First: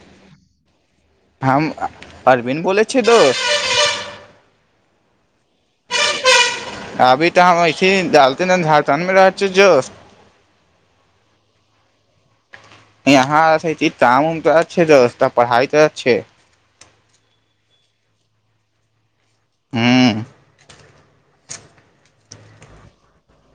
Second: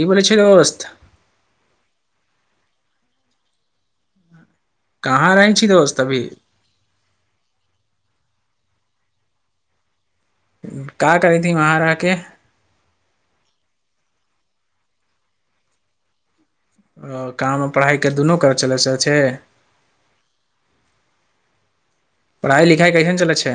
की बोलै छै दोस्त अरविन बोलै छै दोस्त कहाँ रहै छै दोस्त अभी अभी तऽ हम ऐसीहि डालथि ने झारखण्डमे रहै जोश का करैहथी वहाँ रह के यहाँ ऐसे छी काम उम तऽ करैय छियै दोस्त पढ़ाई करैय छियै ओ काम ओर पढ़ाई के दुनू करै चलै अछै हूँ पढ़ाई लिखाई कइसन चलै छै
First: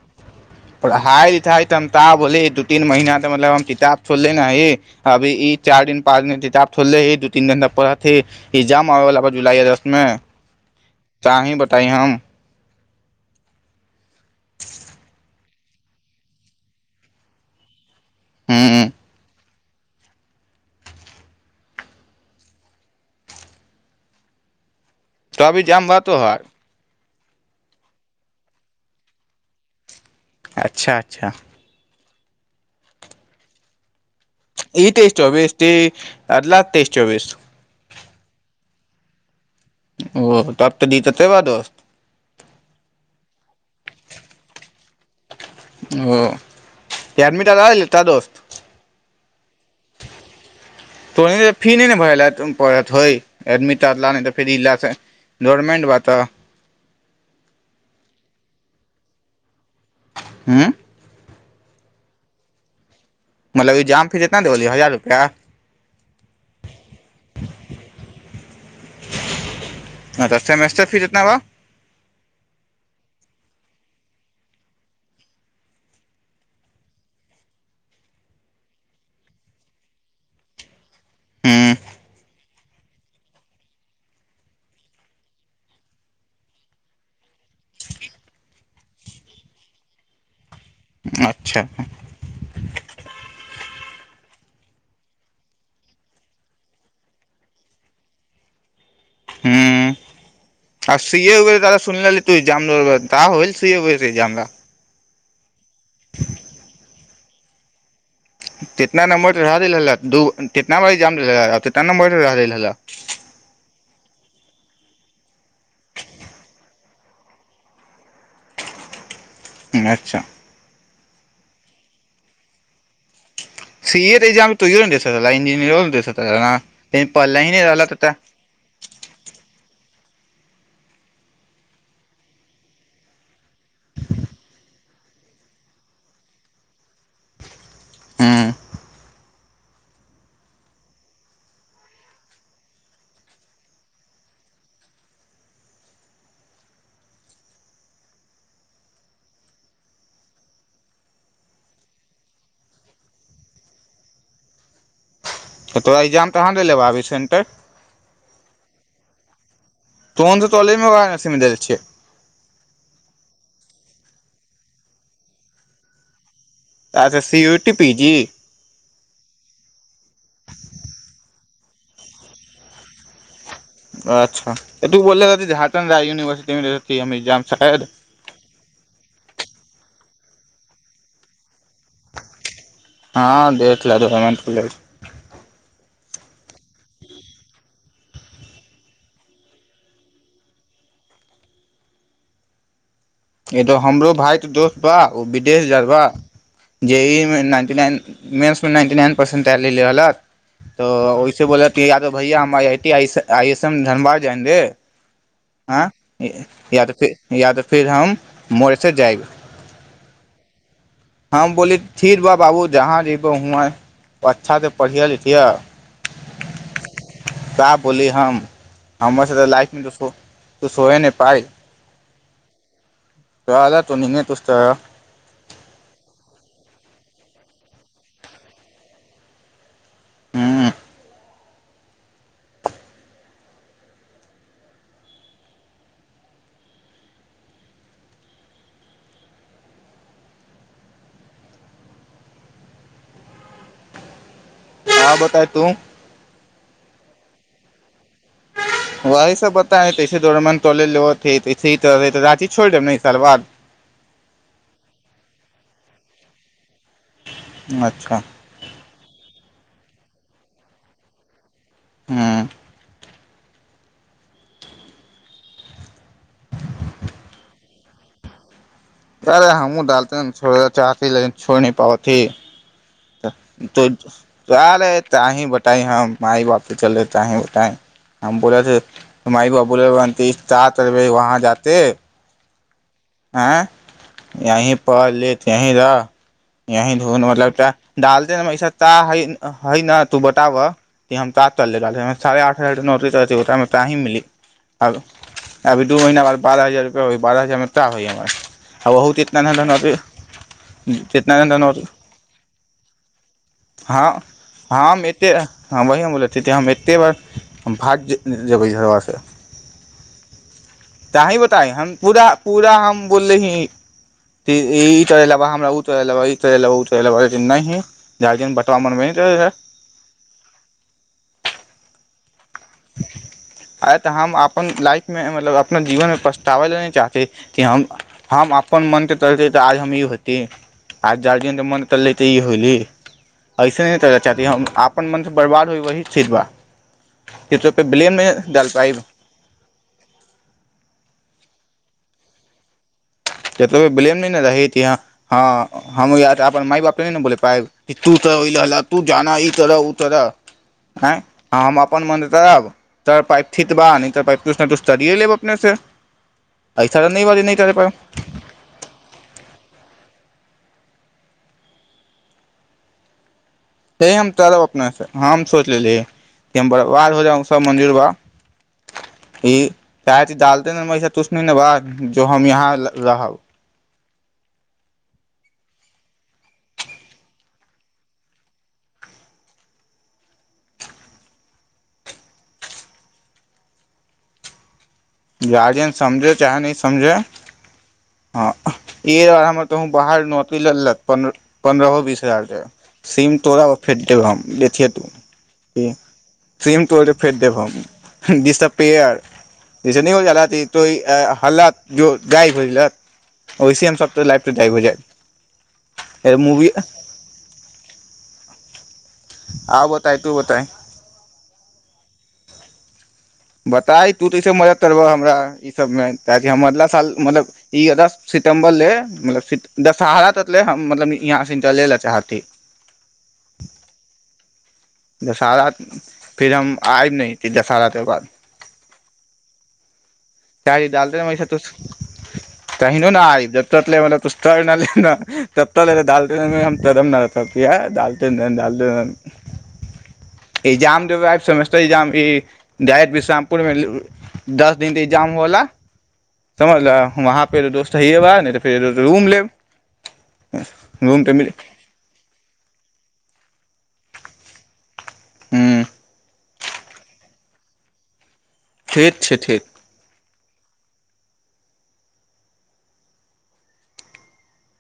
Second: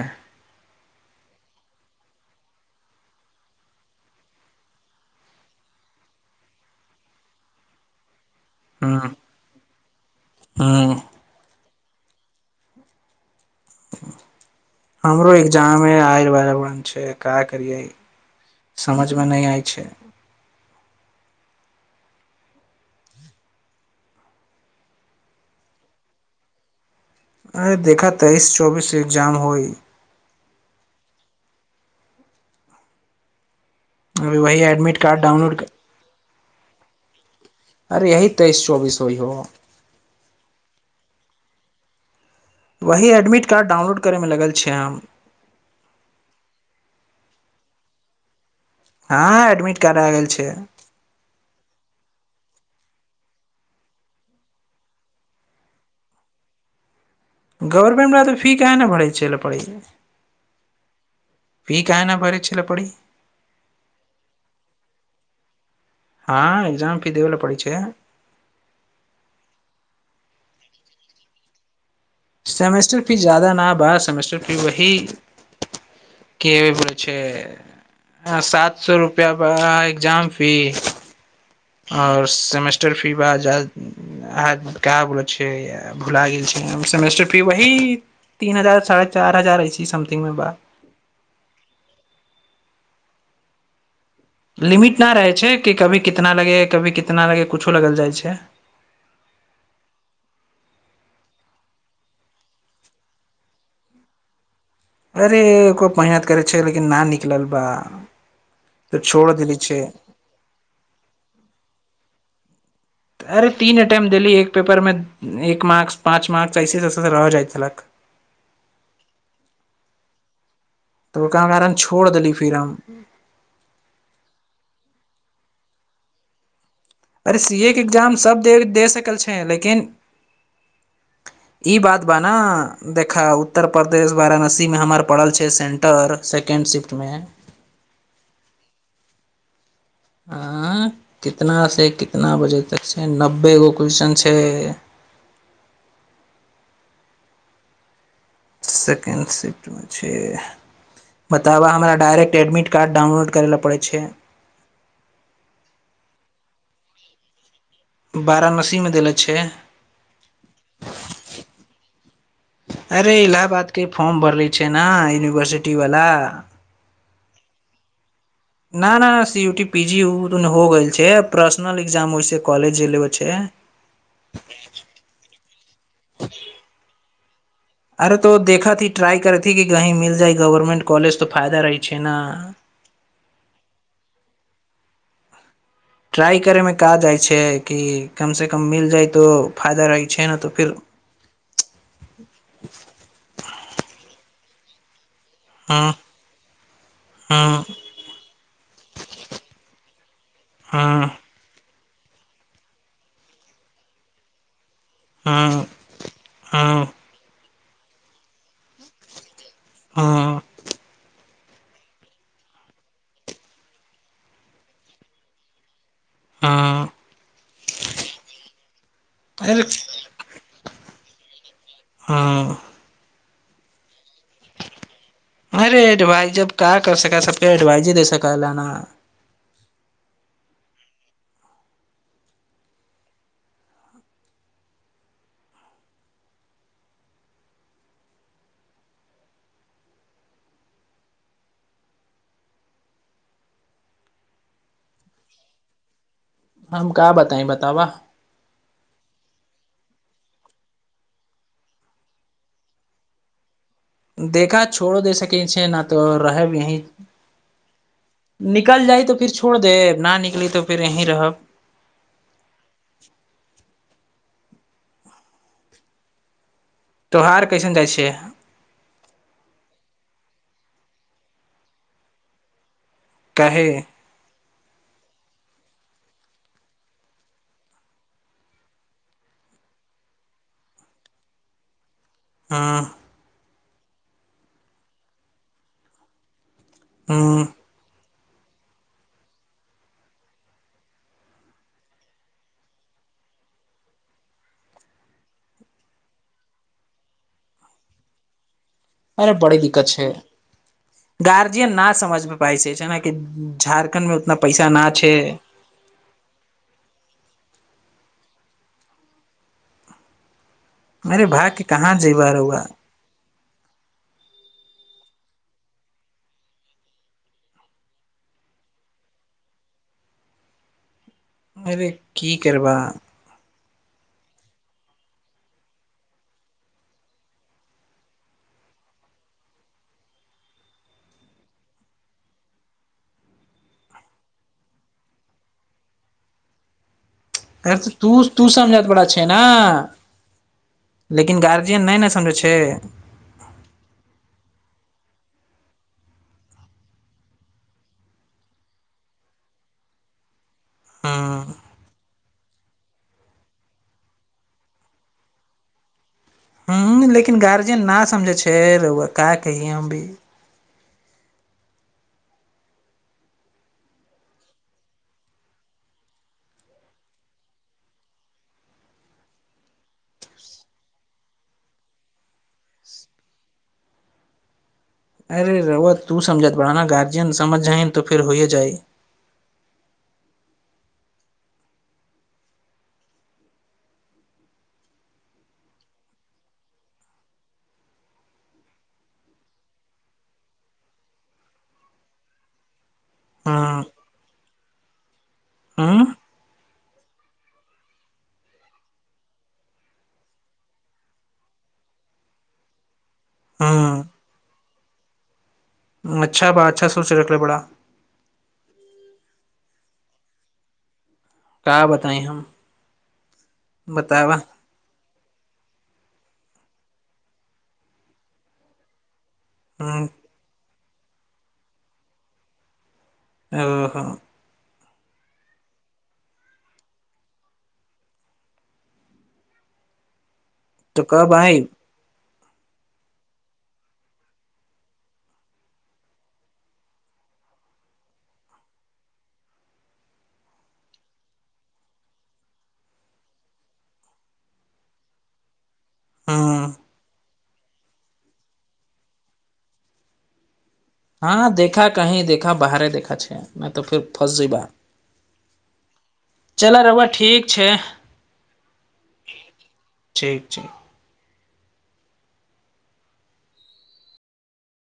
पढ़ाई लिखाई त हम ता बोली दू तीन महीना तऽ मतलब हम किताब खोलले न हइ अभी ई चार दिन पाँच दिन किताब खोलले हि दू तीन दिन तक पढ़त ही एग्जाम आबैला जुलाई अगस्तमे नय हूँ आंही बताई हम हमरो एग्जाममे आई बला छैय का करियै हूँ समझमे नयि आई अच्छा तऽ कब एगजाम बा तोहार ऽ अरे देखा तेईस चौबीस से एग्जाम होई अच्छा अच्छा अभी वही एहि एडमिट तेइस कार्ड चौबीस डाउनलोड के अगला तेईस चौबीस अरे यही तेईस चौबीस होइ हो ओ तब तऽ दिक्कत तेऽ तबा दोस्त वही एडमिट कार्ड डाउनलोड करैय मे लगल छियै हम ओ एडमीड कार्ड आल गेलैय का दोस्त हँ एडमिट कार्ड आ गेल छै तो फी नहि ने भर ल पड़त हइ एडमिट ल नहि तऽ फेर इलाला त गोरमेंट बा तऽ गवर्नमेंटमे तऽ फी कहे ने भरै चै लए पड़ैए उ फी कहे न भरै छल पड़ी मतलब ई जाम फीस इतना देबियै हजार रुपैया हँ एग्जाम फी देब ल पड़ैय छै ह तऽ सेमेस्टर फी केतना बा सेमेस्टर फी ज्यादा नहि बा सेमेस्टर फी वही के बोलै छै सात सौ रुपैया बा एग्जाम फी हूँ आओर सेमेस्टर फी का बोल भुला गेल छैय फी वही तीन हजार साढ़े चार हजार समथिंग मे बा अच्छा लिमिट नहि रहै छै कि कभी कितना लगे कभी कितना लगे कछो लगल जाइ छै ह आ सीए उए दा सुनली तू एग्जाम देबय बा का होली सीए उए के एग्जाम बा अरे कोइ मेहनत करै छै लेकिन न निकलल बा तऽ तितना छोड़ नंबर चढ़ा देले छै देलक त दितना नबर जितना नं्र रहल ह ी एक पेपर मे एक मार्क पाँच मार्कस ऐसेे रह जाइत छलक अच्छा तऽ ओकरा कारण छोड़ देली फिर हम सी ए त तोयू ना दे सकल बा द इंजीनीयर मे दे सकत बा अरे सी ए के एग्जाम सब दे सकल छै लेकिन ई बात बा ने देखा उत्तर प्रदेश वाराणसीमे हमर पड़ल छै सेन्टर सेकेण्ड शिफ्टमे हँ हँ कितनासँ कितना बजे तक छै नब्बे गो क्वेशन छै सेकेण्ड शिफ्टमे छै बताबह हमरा डायरेक्ट एडमिट कार्ड डाउनलोड करय लए पड़ै छै त तोरा एग्जाम त कहाँ नहि लेबऽ आबी सेन्टर वाराणसीमे देले छै तो त तोलमे सि द छै अरे इलाहाबाद के फॉर्म भरले छै ने यूनिवर्सिटी वाला त तऽ सी यूटी पी जी न न सी उठी पी जी ओ दुन हो गेल छै पर्सनल एग्जाम होइ छै कॉलज जे लेब छै अच्छा तू बोल झारखण् यूनिवर्सिट मेाम अरे तो देखाथी ्रई करेथी कि कही मिल गवर्मेंट कोलज तऽ फायदा रहै छै ने हँ द द ट्राइ करैमे क जाइ छै कि कम से कम मिल जाइ तो फायदा रहै छै ने तऽ फिर ई तो हमरो भााय तऽ दोस्त बा ओ विदेश हँ जबा जे ईमे हँ नाइन्टी नाइन मेन्समे नाइन्टी नाइन परसेन्ट तय लेले रहलक तऽ हँ ओहिसँे बोलत यादो भैया हमर आई एस एम धनबाद जायेंगे हँ हँ याद फिर फिर हम मोरेसस जाएब हँ हम बोली ठीक बा बाबू जहाँ जयबह हुआँ अच्छासँ पढ़िए लिखियह हँ का बोली हम हमर अरे लाइफ मे दोसो तू सोह ने पाय हँ [inaudible] तऽ जा तू न ने [unintelligible] अरे भाइ जब क कर सका सब फर एडवाइज दे सकय ल‌ ना हँ हँ बताय तू हम का बताई बतावा वही सब बताइ [unintelligible] दरम तोलेस त री छोड़ि देब ने ई साल बाद देखा छोड़ो दे सकय नहि त रहब यहीं अच्छा निकल जाइ तऽ फिर छोड़ दे न निकली तऽ फेर यहीं रहब हँ [inaudible] [inaudible] त्योहार कैसन जाइत छैक अरे हमू ा [unintelligible] लते छड़ चाह ल छोड़ न पाब त काहे त आल [unintelligible] काहि बताइ हम माइ बाप त चल रहे तीं बताए हम बोलेथे माइ बाप बोले बनेरबे वहाँ जाे हँ हँ यही पढ़ लेत यहीं रह यही ढूंढ मतलब हँ तऽ डालते ने ऐसा ता है न तू बताबह कि हम ता कहलै हम साढ़े आठ हजार केँ नौकरी करत रहि ओकरा संँ का हग मिली अभी दू महीना बाद बारह हजार रुपआ होइ बारह हजारमे का होइ हमर आ ओह अरे तितना बड़ी दिक्कत छै धितना गार्जियन ध ना समझ मे पाइ छै जेनाकि झारखण्ड मे उतना पैसा ना छै ह वही बोल एते बार [unintelligible] हम भाग जेबय झगड़ासँ मेे भाय केँ कहाँ जेबअ रहुआ पूरा हम बोले तर लबा हमरा त ला तरा त ले गारजियन बतबा मानबे नहि अरे की करबा आइ तऽ हम अपन लाइफमे मतलब अपना जीवनमे पछतावै लए नहि चाहत कि हम हम अपन मनकेँ तलतै तऽ आज हम ई होती आज गार्जियनकेँ मने चली तऽ ई होयली अइसे नहि तय चाहती हम अपन मनसँ बर्बाद होइ वही ठिकबा अर त तू तू समझत बड़ा छै ने लेकिन गारजियन नहि न समझय छैक ब्लेम नहि ने रहि कि ह हम य अपन माय -बाप त ने बोल पाय तू त तू जाना ई तरह ओ तरह--‌ हँ आँ हम अपन मन त पाइप ठीक बा नहि त कुछ न कुछ करियए लेब अपने से एहिइसा नहि बी नहि करे प [unintelligible] फेर ओ का कहि हम भी हे हम तब अपने हम सोच लेली हम बर्बाद हो जाउ सब मन्दिर बा ई चाहे डालते तुछ ने बा जो हम यहाँ रहब अरे रहुआ तू समझत बा ने गार्जियन समझ जाइ तऽ फेर होइए जाइ गार्जियन समझे चाहे नहि समझे हँ ई हमर कह बाहर नौकरी लेलत प पन्द्रहो बीस हजार के सीम तोड़ब आ हँ फेक देब हम देखथिय त हूँ सीम क फेड देम दिस द पेयर हाल दाय हो ओ हूँ लफ द हो जा [unintelligible] अच्छा बा अच्छा सोच रखले बाड़ा आउ बताब तू बताए का बताइ हम बताए तू बतावा तईसे मदद करबह हमरा ई सबमे ताकि हम अगला साल मतलब ई अगस्त सितम्बर ले मतब हूँ दशहरा ततले हम मतलब इहाँ से निकले ल चाहत है ओहो दशहरा फिर हम आयब नहि दशहरा केँ बाद तो चड़ी ाल दे रह कब हा त आइब [unintelligible] तहि ने आे [unintelligible] श्यामपुर मे दस दिन त एग्जाम होला हूँ समझ ल वहाँ फेर दोस्त हयैबा नहि तऽ फेर रूम लेब रूम तऽ मिल हँ देखा कही देखा बाहरे देखा छैक नहि तऽ फेर फस जैबा हँ [unintelligible] चलऽ रहुआ ठीक छैक ठीक छैक ठीक ठीक छै